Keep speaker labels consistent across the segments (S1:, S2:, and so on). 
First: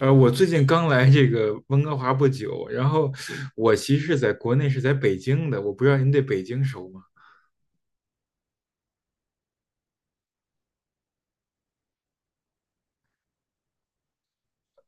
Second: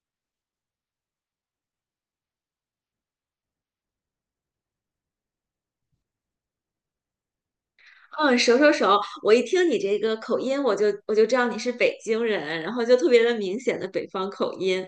S1: 我最近刚来这个温哥华不久，然后我其实是在国内是在北京的，我不知道您对北京熟吗？
S2: 嗯，熟熟熟！我一听你这个口音，我就知道你是北京人，然后就特别的明显的北方口音，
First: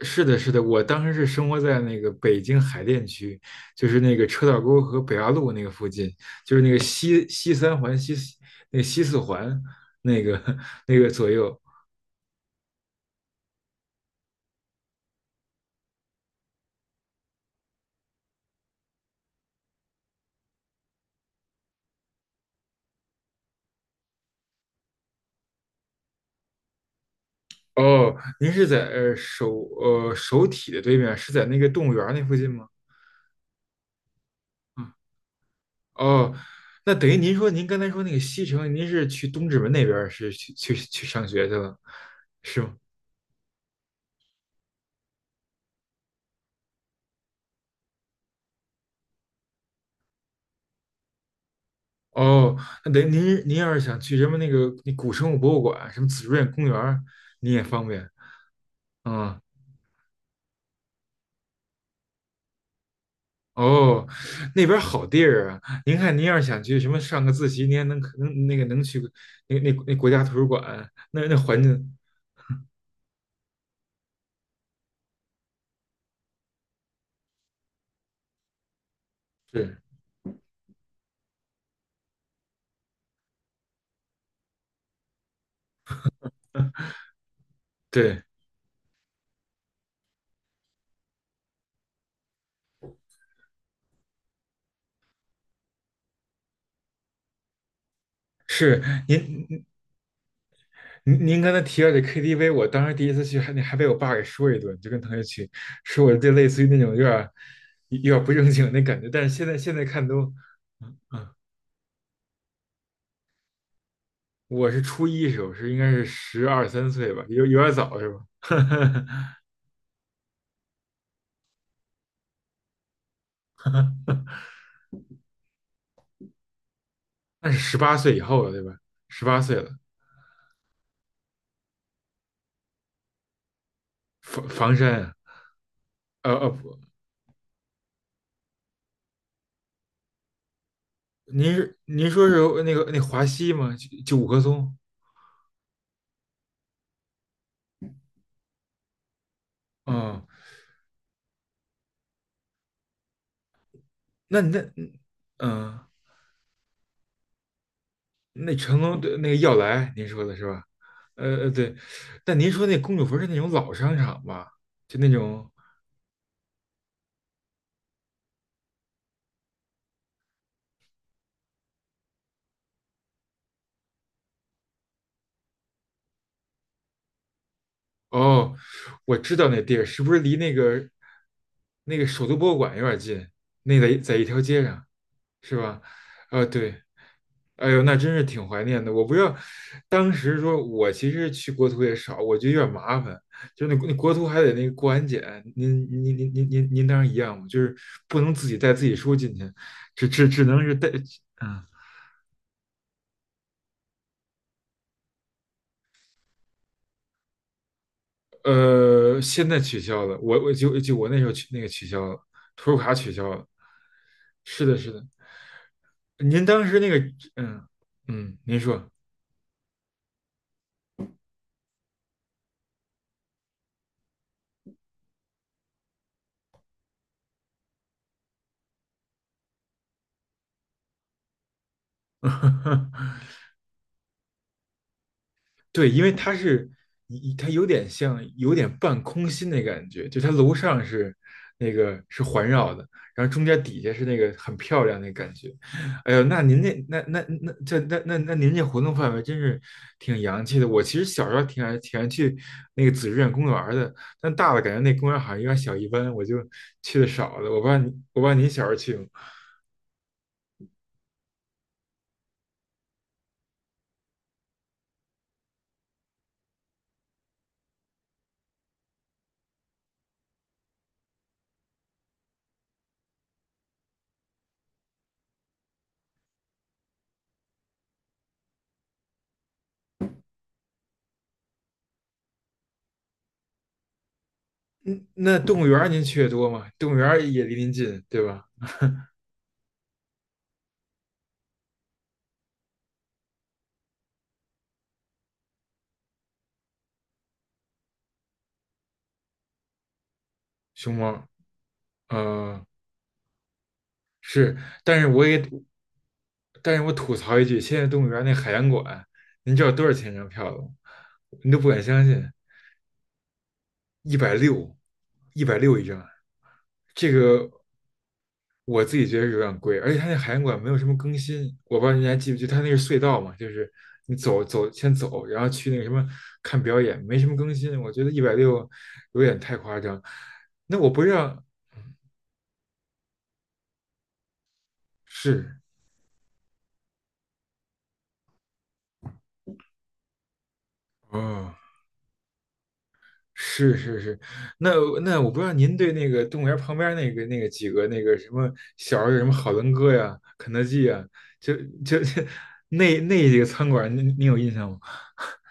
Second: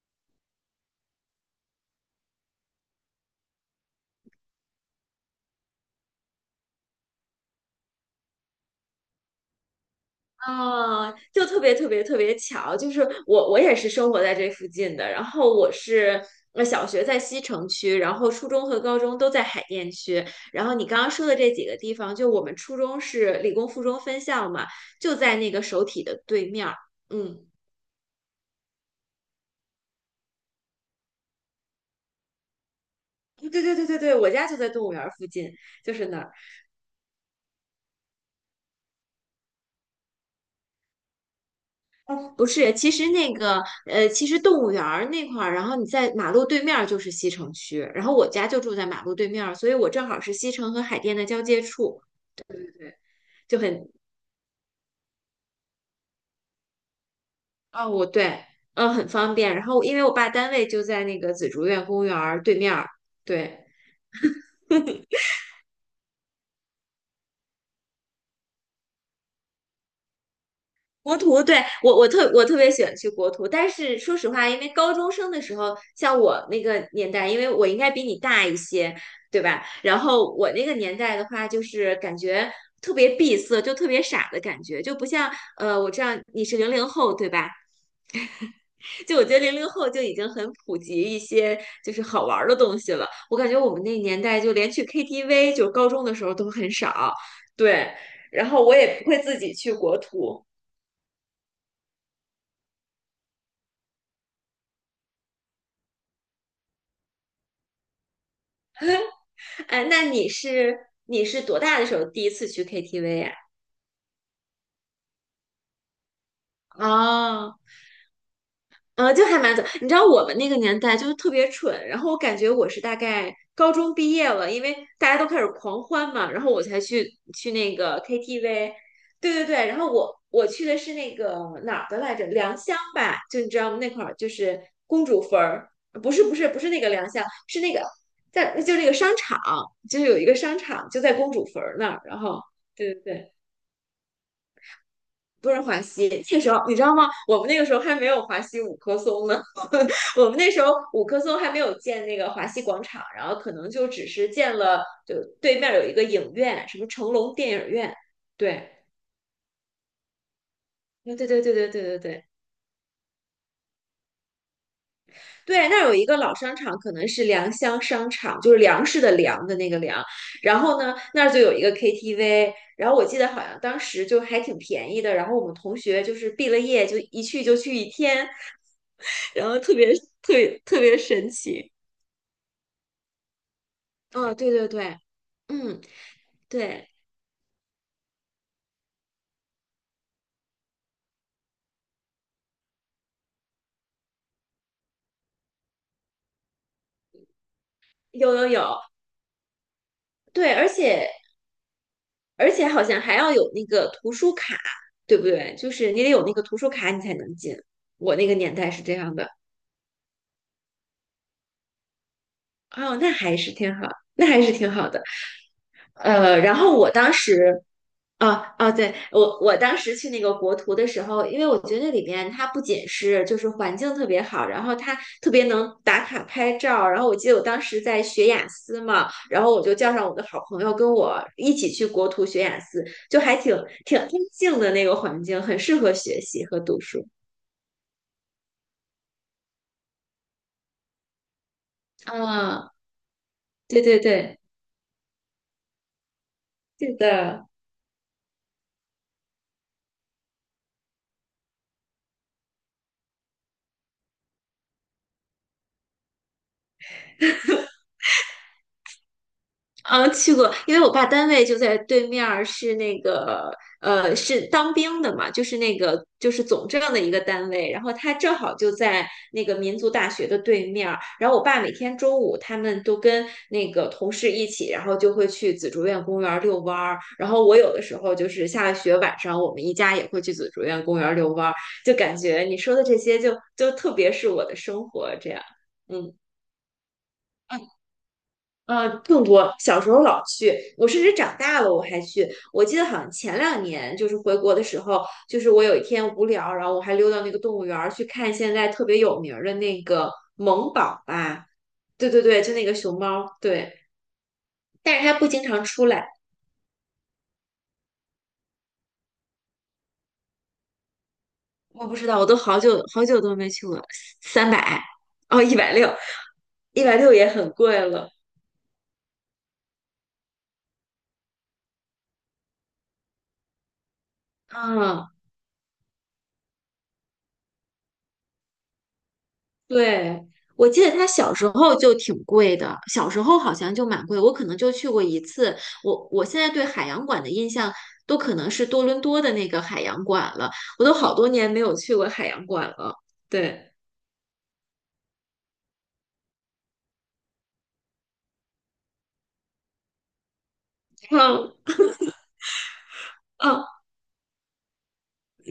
S1: 是的，是的，我当时是生活在那个北京海淀区，就是那个车道沟和北八路那个附近，就是那个西三环西四环那个 那个
S2: 啊，
S1: 左
S2: 就
S1: 右。
S2: 特别特别特别巧，就是我也是生活在这附近的，然后我是小学在西城区，然后初中和高中都在海淀区，然后你刚刚说的这几个地方，就我们初中是理工附中分校嘛，就在那个首体的对面儿，嗯，
S1: 哦，您是在首体的对面，是在那个动物园那附近吗？
S2: 对对对对对，我家就在动
S1: 嗯
S2: 物园儿附近，就是那儿。
S1: 哦，那等于您说您刚才说那个西城，您是去东直门那边儿是去上学去了，
S2: 不
S1: 是
S2: 是，
S1: 吗？
S2: 其实动物园儿那块儿，然后你在马路对面儿就是西城区，然后我家就住在马路对面儿，所以我正好是西城和海淀的交界处，
S1: 哦，
S2: 对，
S1: 那等于您
S2: 就
S1: 要是
S2: 很，
S1: 想去什么那个那古生物博物馆、什么紫竹院公园儿，您也方
S2: 哦，我
S1: 便。
S2: 对，很方
S1: 嗯，
S2: 便。然后因为我爸单位就在那个紫竹院公园儿对面儿，对。
S1: 哦，那边儿好地儿啊！您看，您要是想去什么上个自习，您还能去那那那国家图书馆，
S2: 国
S1: 那那
S2: 图，对，
S1: 环境
S2: 我特别喜欢去国图，但是说实话，因为高中生的时候，像我那个年代，因为我应该比你大一些，对吧？
S1: 对
S2: 然后我那个年代的话，就是感觉特别闭塞，就特别傻的感觉，就不像我知道你是零零后，对吧？
S1: 对，
S2: 就我觉得00后就已经很普及一些就是好玩儿的东西了，我感觉我们那年代就连去 KTV，就高中的时候都很少，对，然后我
S1: 是
S2: 也不会自己
S1: 您。
S2: 去国图。
S1: 您刚才提到这 KTV，我当时第一次去还被我爸给说一顿，就跟同学去，说我这类似于那种有点儿不正经那感觉。但是现在
S2: 哎，那
S1: 看
S2: 你
S1: 都，
S2: 是
S1: 嗯
S2: 你是多大的时候第一次去 KTV 呀？
S1: 我是初一时候是应该是十二三岁吧，有
S2: 哦，
S1: 有点早是吧？
S2: 就 还蛮早。你知道我们那个年代就是特别蠢，然后我感觉我是大概高中毕业了，因为大家都开始狂欢嘛，然后我才去
S1: 那
S2: 去
S1: 是
S2: 那
S1: 十八
S2: 个
S1: 岁以后了对
S2: KTV。
S1: 吧？十
S2: 对
S1: 八
S2: 对
S1: 岁
S2: 对，
S1: 了，
S2: 然后我去的是那个哪儿的来着？良乡吧，就你知道吗？那块儿就
S1: 房
S2: 是
S1: 房山
S2: 公
S1: 啊，
S2: 主坟儿，不是不是不是
S1: 不，
S2: 那个良乡，是那个在就那个商场，就是有一个商场就在公主
S1: 您
S2: 坟儿
S1: 是
S2: 那儿。
S1: 您
S2: 然
S1: 说
S2: 后
S1: 是那个
S2: 对
S1: 那
S2: 对
S1: 华
S2: 对，
S1: 西吗？就五棵松，
S2: 不是华西，那个时候你知道吗？我们那个时候还没有华西五棵松呢，
S1: 嗯，
S2: 我们那时候五棵松还没有建那个华西广场，然后可能就只是
S1: 那
S2: 建
S1: 那
S2: 了，就对面有
S1: 嗯。
S2: 一个影院，什么成龙电影院，
S1: 那
S2: 对。
S1: 成龙的那个耀莱，您说的是吧？
S2: 对对对对对
S1: 对，
S2: 对对对
S1: 但您说那公主坟是那种老商场吧？就那种
S2: 对，那儿有一个老商场，可能是良乡商场，就是粮食的粮的那个粮。然后呢，那儿就有一个 KTV，然后我记得好像当时就还挺便宜的。然后我们同学就是毕了业就一去就去一天，
S1: 哦，我知道
S2: 然后
S1: 那
S2: 特
S1: 地儿
S2: 别
S1: 是不是
S2: 特
S1: 离那
S2: 别特
S1: 个
S2: 别神奇。
S1: 那个首都博物馆有点近？那在一
S2: 哦，
S1: 条
S2: 对
S1: 街
S2: 对
S1: 上，
S2: 对，
S1: 是吧？
S2: 嗯，
S1: 啊，对，
S2: 对，
S1: 哎呦，那真是挺怀念的。我不知道，当时说我其实去国图也少，我觉得有点麻烦，就是那国图还得那个过安检。您当时一样吗？就是不能
S2: 有有
S1: 自己带
S2: 有，
S1: 自己书进去，只只只
S2: 对，
S1: 能
S2: 而
S1: 是带，
S2: 且
S1: 嗯
S2: 而且好像还要有那个图书卡，对不对？就是你得有那个图书卡，你才能进。我那个年代是这样的。
S1: 现在取消了。我就我那时候取那个取消了，图书卡
S2: 哦，那
S1: 取消
S2: 还
S1: 了。
S2: 是挺好，那还是
S1: 是
S2: 挺
S1: 的，
S2: 好
S1: 是
S2: 的。
S1: 的。您
S2: 然
S1: 当
S2: 后
S1: 时那
S2: 我
S1: 个，
S2: 当时
S1: 嗯嗯，
S2: 哦
S1: 您
S2: 哦，
S1: 说。
S2: 对，我当时去那个国图的时候，因为我觉得那里面它不仅是就是环境特别好，然后它特别能打卡拍照，然后我记得我当时在学雅思嘛，然后我就叫上我的好朋友跟我一起去国图学雅思，就还挺安静的那个环境，很适
S1: 对，
S2: 合
S1: 因为
S2: 学
S1: 它
S2: 习和
S1: 是，
S2: 读书。
S1: 它有点像，有点半空心的感觉，就它楼上是环
S2: 啊，
S1: 绕的，然后中间
S2: 对
S1: 底下
S2: 对
S1: 是那个
S2: 对，
S1: 很漂亮那感觉。哎呦，那您
S2: 是
S1: 那
S2: 的。
S1: 这那那那您这活动范围真是挺洋气的。我其实小时候挺爱去那个紫竹院公园儿的，但大了感觉那公园好像有点小一般，我就去的少了。我不知道您小时候去吗？
S2: 嗯，去过，因为我爸单位就在对面儿，是那个是当兵的嘛，就是总政的一个单位，然后他正好就在那个民族大学的对面儿，然后我爸每天中午他们都跟那个同事一起，然后就会去紫竹院公园儿遛弯儿，然后我有的时候就是下了学晚上，我们一家也会去紫竹院公园儿遛弯儿，就感觉你说的这些就特别是我的生
S1: 嗯，
S2: 活这
S1: 那
S2: 样，
S1: 动物园儿您
S2: 嗯。
S1: 去的多吗？动物园儿也离您近，对吧？
S2: 嗯，更多。小时候老去，我甚至长大了我还去。我记得好像前两年就是回国的时候，就是我有一天无聊，然后我还溜到那个动物园儿去看现在特别有名儿的那个萌
S1: 熊
S2: 宝
S1: 猫，
S2: 吧，对对对，就那
S1: 嗯、
S2: 个熊猫，对，
S1: 是，
S2: 但
S1: 但
S2: 是
S1: 是
S2: 它
S1: 我
S2: 不
S1: 也，
S2: 经常出来，
S1: 但是我吐槽一句，现在动物园那海洋馆，您知道多少钱一张票吗？你都不敢
S2: 我不
S1: 相
S2: 知道，我
S1: 信，
S2: 都好久好久都没去过，
S1: 一百
S2: 三
S1: 六，
S2: 百，哦，
S1: 一
S2: 一
S1: 百
S2: 百
S1: 六一
S2: 六，
S1: 张，
S2: 一百
S1: 这
S2: 六也
S1: 个
S2: 很贵了，
S1: 我自己觉得是有点贵，而且它那海洋馆没有什么更新，我不知道你还记不记得，它那个隧道嘛，就是你走走先
S2: 嗯。
S1: 走，然后去那个什么看表演，没什么更新，我觉得一百六有点太夸张。
S2: 对，我
S1: 那
S2: 记
S1: 我
S2: 得
S1: 不
S2: 它小
S1: 让，
S2: 时候就挺贵的，小时候好像就蛮贵，我可能就去过一次。
S1: 是，
S2: 我现在对海洋馆的印象都可能是多伦多的那个海洋馆了，我都好多年
S1: 哦。
S2: 没有去过海洋馆了。对，
S1: 是是是，那那我不知道您对那个动物园旁边那个那个几个那个什么小时候有什么好伦哥呀、肯德基呀，
S2: 嗯
S1: 就就 那几个
S2: 嗯，哦
S1: 餐馆，您有印象吗？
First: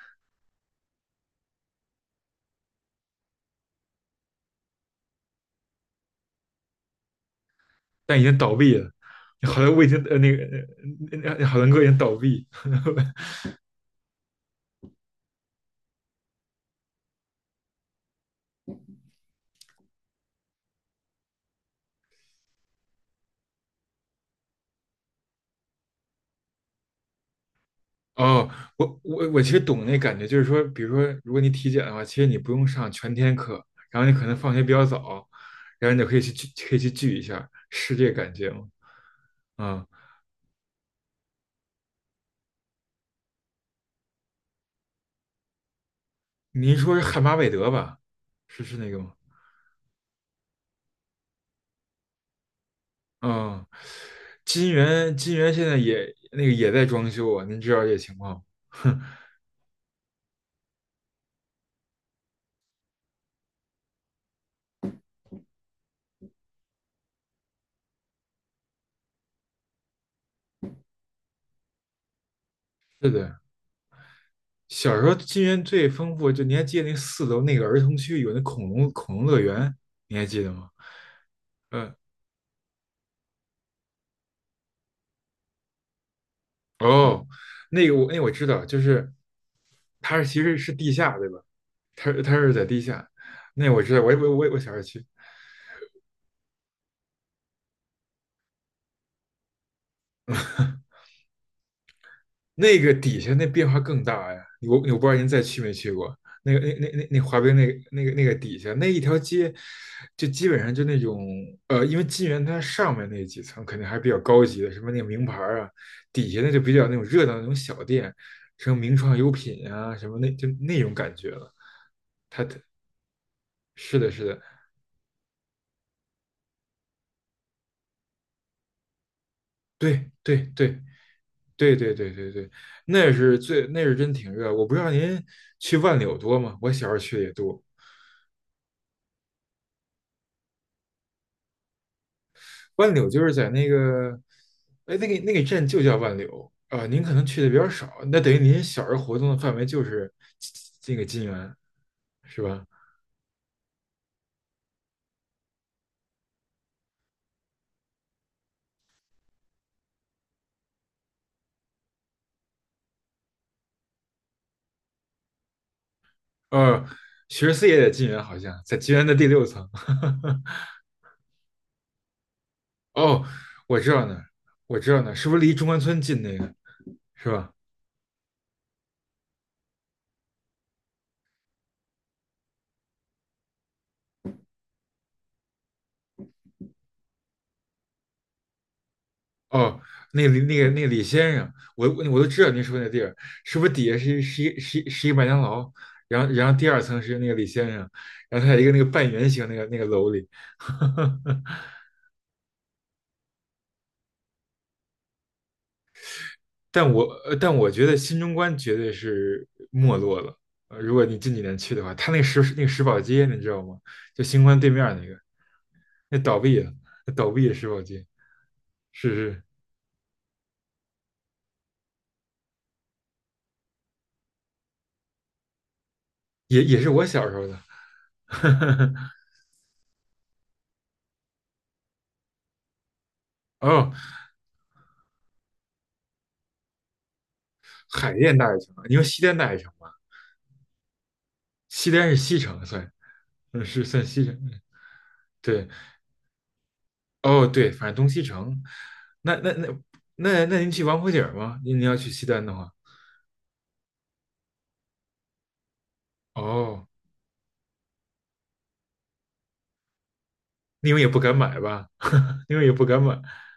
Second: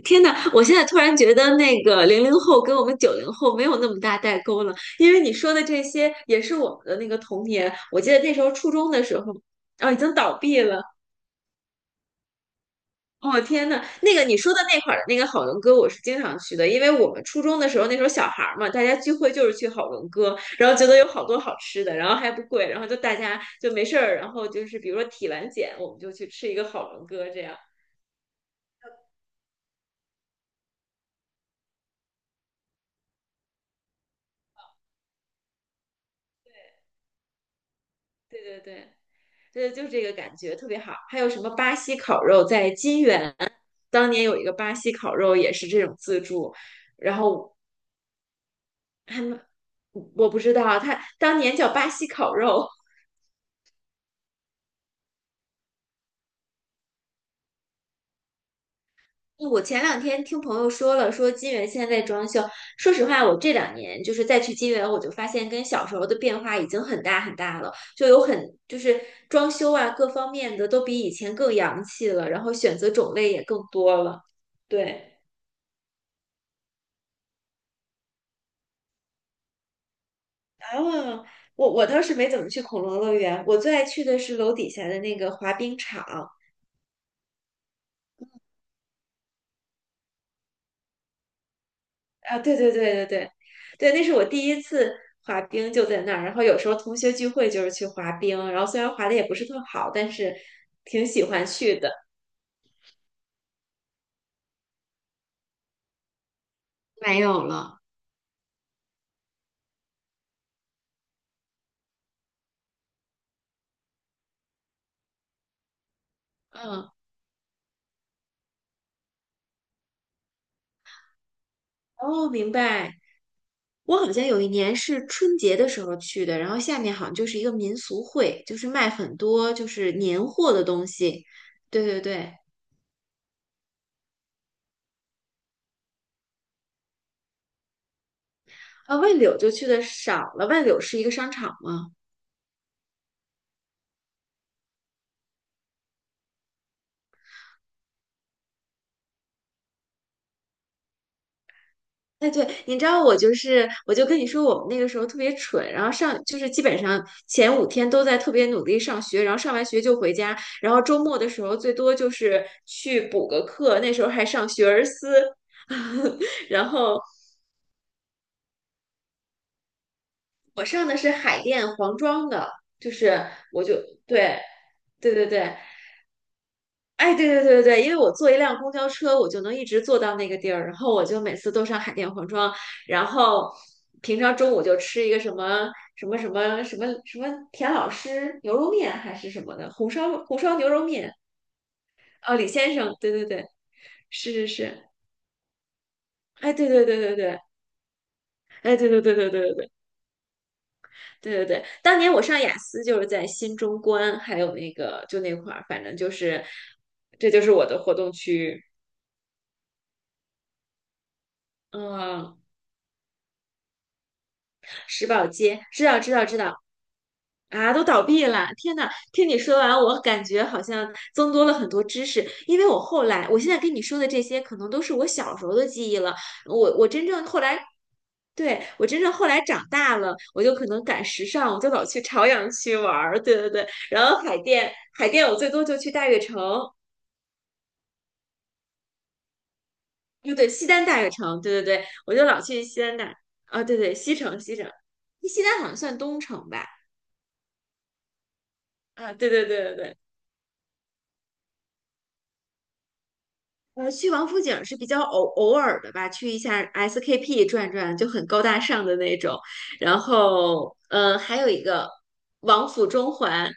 S2: 天呐，我现在突然觉得那个零零后跟我们90后没有那么大代沟了，因为你说的这些也是我们的那个童年。我记
S1: 但
S2: 得
S1: 已
S2: 那
S1: 经
S2: 时候
S1: 倒
S2: 初
S1: 闭
S2: 中
S1: 了，
S2: 的时候，
S1: 好像我已
S2: 啊，已
S1: 经
S2: 经倒闭了。
S1: 好伦哥已经倒闭。
S2: 哦天呐，那个你说的那块儿的那个好伦哥，我是经常去的，因为我们初中的时候，那时候小孩儿嘛，大家聚会就是去好伦哥，然后觉得有好多好吃的，然后还不贵，然后就大家就没事儿，然后就是比如说体完检，我们就去吃一个好伦哥，这样，
S1: 哦，我其实懂那感觉，就是说，比如说如果你体检的话，其实你不用上全天课，然后你可能放学比较早，然后你就可以去聚一下，是这个感
S2: 对
S1: 觉
S2: 对
S1: 吗？
S2: 对，对，
S1: 啊
S2: 就这个感觉特别好。还有什么巴西烤肉，在金源当年有一个巴西烤肉也是这种自助，
S1: 您说是
S2: 然
S1: 汉巴韦
S2: 后
S1: 德吧？是是那个吗？
S2: 他们我不知道啊，他当年叫巴西烤肉，
S1: 嗯，金源现在也那个也在装修啊，您知道这情况？哼，
S2: 我前两天听朋友说了，说金源现在在装修。说实话，我这两年就是再去金源，我就发现跟小时候的变化已经很大很大了，就有很就是装修啊各方面的都比以前更洋气了，然后选择
S1: 是
S2: 种类
S1: 的，
S2: 也更多了。
S1: 小时候
S2: 对
S1: 金源最丰富，就你还记得那4楼那个儿童区有那恐龙乐园，你还记得吗？
S2: 啊，我
S1: 嗯，
S2: 倒是没怎么去恐龙乐园，我最爱去的是楼底下的那个滑冰场，
S1: 哦，那个我知道，就是它是其实是地下对吧？它是它
S2: 啊，
S1: 是
S2: 对
S1: 在
S2: 对
S1: 地
S2: 对对
S1: 下，
S2: 对
S1: 那我
S2: 对，
S1: 知道，
S2: 那是我第
S1: 我
S2: 一
S1: 小时候
S2: 次
S1: 去，
S2: 滑冰，就在那儿。然后有时候同学聚会就是去滑冰，然后虽然滑的也不是特好，但是挺喜欢去的。
S1: 那个底下那变化更大呀！我不知道您再去没去过那个那那那那
S2: 没
S1: 滑
S2: 有
S1: 冰那个
S2: 了。
S1: 那个那个底下那一条街，就基本上就那种因为金源它上面那几层肯定还是比较高级的，什么那个名牌儿啊，底下那就比较
S2: 嗯，
S1: 那种热闹的那种小店，什么名创优品啊，什么那就那种感觉了。
S2: 哦，
S1: 它
S2: 明白。
S1: 是
S2: 我
S1: 的，
S2: 好
S1: 是
S2: 像有
S1: 的，
S2: 一年是春节的时候去的，然后下面好像就是一个民俗会，就是卖很多就是
S1: 对
S2: 年
S1: 对
S2: 货的
S1: 对
S2: 东西。
S1: 对
S2: 对
S1: 对
S2: 对
S1: 对对
S2: 对，
S1: 对，那是真挺热。我不知道您去万柳多吗？我小时候去的也多。
S2: 啊，万柳就去的少了。万柳是一个商场吗？
S1: 万柳就是在那个，哎，那个镇就叫万柳啊、您可能去的比较少，那等于您小时候活动的范围就是这个金源，
S2: 哎，
S1: 是
S2: 对，
S1: 吧？
S2: 你知道我就是，我就跟你说，我们那个时候特别蠢，然后上就是基本上前五天都在特别努力上学，然后上完学就回家，然后周末的时候最多就是去补个课，那时候还上学而思，然
S1: 呃，
S2: 后
S1: 学士也在金源，好像在金源的第6层。
S2: 我 上的是海淀黄庄的，就
S1: 哦，
S2: 是我就
S1: 我知道那儿
S2: 对
S1: 我知道那
S2: 对
S1: 儿
S2: 对
S1: 是不是离
S2: 对，
S1: 中关村近那个，
S2: 哎，对
S1: 是
S2: 对
S1: 吧？
S2: 对对对，因为我坐一辆公交车，我就能一直坐到那个地儿，然后我就每次都上海淀黄庄，然后平常中午就吃一个什么田老师牛肉面还是什么的，
S1: 哦，
S2: 红
S1: 那
S2: 烧
S1: 个
S2: 红
S1: 李那
S2: 烧
S1: 个
S2: 牛
S1: 那
S2: 肉
S1: 个李
S2: 面，
S1: 先生，我都
S2: 哦，
S1: 知
S2: 李
S1: 道您
S2: 先
S1: 说那
S2: 生，
S1: 地
S2: 对
S1: 儿，
S2: 对对，
S1: 是不是底下是一
S2: 是
S1: 是
S2: 是
S1: 一是一
S2: 是，
S1: 是一麦当劳，然后
S2: 哎，对
S1: 第二
S2: 对对
S1: 层
S2: 对
S1: 是那个
S2: 对，
S1: 李先生，然后他在一个
S2: 哎，
S1: 那个
S2: 对对
S1: 半
S2: 对
S1: 圆
S2: 对对
S1: 形
S2: 对
S1: 那个
S2: 对
S1: 那个楼里，
S2: 对对 对，当年我上雅思就是在新中关，还有那个就那块儿，反正就是这就是
S1: 但
S2: 我
S1: 我
S2: 的
S1: 觉
S2: 活
S1: 得
S2: 动
S1: 新中
S2: 区
S1: 关
S2: 域，
S1: 绝对是没落了，如果你近几年去的话，他那个
S2: 嗯，
S1: 石宝街你知道吗？就新关对面儿那
S2: 石
S1: 个，
S2: 宝街，知道知
S1: 那
S2: 道知
S1: 倒闭
S2: 道。
S1: 了，那倒闭的石
S2: 啊，
S1: 宝
S2: 都倒
S1: 街，
S2: 闭了！天呐，
S1: 是
S2: 听你
S1: 是
S2: 说完，我感觉好像增多了很多知识。因为我后来，我现在跟你说的这些，可能都是我小时候的记忆了。
S1: 也
S2: 我
S1: 也
S2: 我
S1: 是我
S2: 真正
S1: 小时
S2: 后
S1: 候的，
S2: 来，对，我真 正后来长大了，我就可能赶时尚，我就老去朝阳区玩儿。对对对，
S1: 哦，
S2: 然后海淀，海淀我最多就去大悦城，
S1: 海淀大学城，你说西单大学城吧？
S2: 不对，西单大悦城，对对对，
S1: 西单
S2: 我
S1: 是
S2: 就
S1: 西
S2: 老
S1: 城
S2: 去西
S1: 算，
S2: 单大，啊，
S1: 嗯，
S2: 对
S1: 是
S2: 对，
S1: 算
S2: 西
S1: 西
S2: 城西
S1: 城。
S2: 城，西单
S1: 对，
S2: 好像算东城吧？
S1: 哦，对，反正东西城。
S2: 啊，对
S1: 那
S2: 对
S1: 那
S2: 对
S1: 那
S2: 对对。
S1: 那那您去王府井儿吗？您要去西单的话，
S2: 去王府井是比较偶尔的吧，去一下
S1: 哦，
S2: SKP 转转就很高大上的那种。然后，
S1: 你们也不敢
S2: 还有
S1: 买
S2: 一
S1: 吧？
S2: 个
S1: 你们
S2: 王
S1: 也不
S2: 府
S1: 敢
S2: 中
S1: 买。
S2: 环，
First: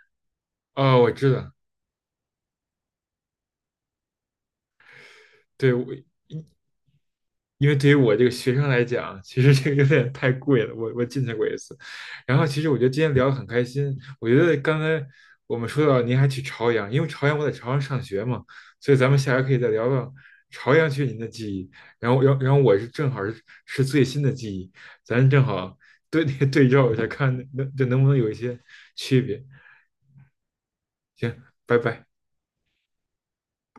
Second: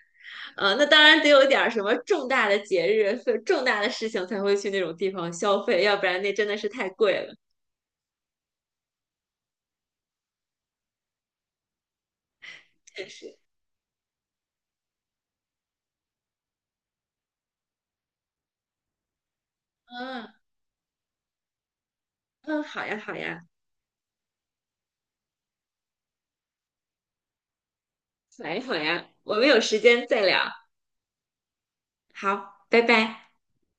S2: 那
S1: 哦，
S2: 当
S1: 我
S2: 然得
S1: 知
S2: 有一
S1: 道，
S2: 点儿什么重大的节日、重大的事情才会去那种地方消
S1: 对，
S2: 费，要不然那真的是太贵了。
S1: 因为对于我这个学生来讲，其实这个有点太贵了。我进去过一次，然后其实我觉得今
S2: 确
S1: 天聊得
S2: 实，
S1: 很开心。我觉得刚才我们说到您还去朝阳，因为朝阳我在朝阳上学嘛，所以咱们下回可以再聊聊
S2: 嗯
S1: 朝阳区您的记忆。然后
S2: 嗯，
S1: 我
S2: 好
S1: 是
S2: 呀
S1: 正
S2: 好
S1: 好是
S2: 呀，
S1: 是最新的记忆，咱正好对 对照一下，看能不能有一
S2: 好
S1: 些
S2: 呀好呀，
S1: 区
S2: 我
S1: 别。
S2: 们有时间再聊，
S1: 行，拜拜。
S2: 好，拜拜。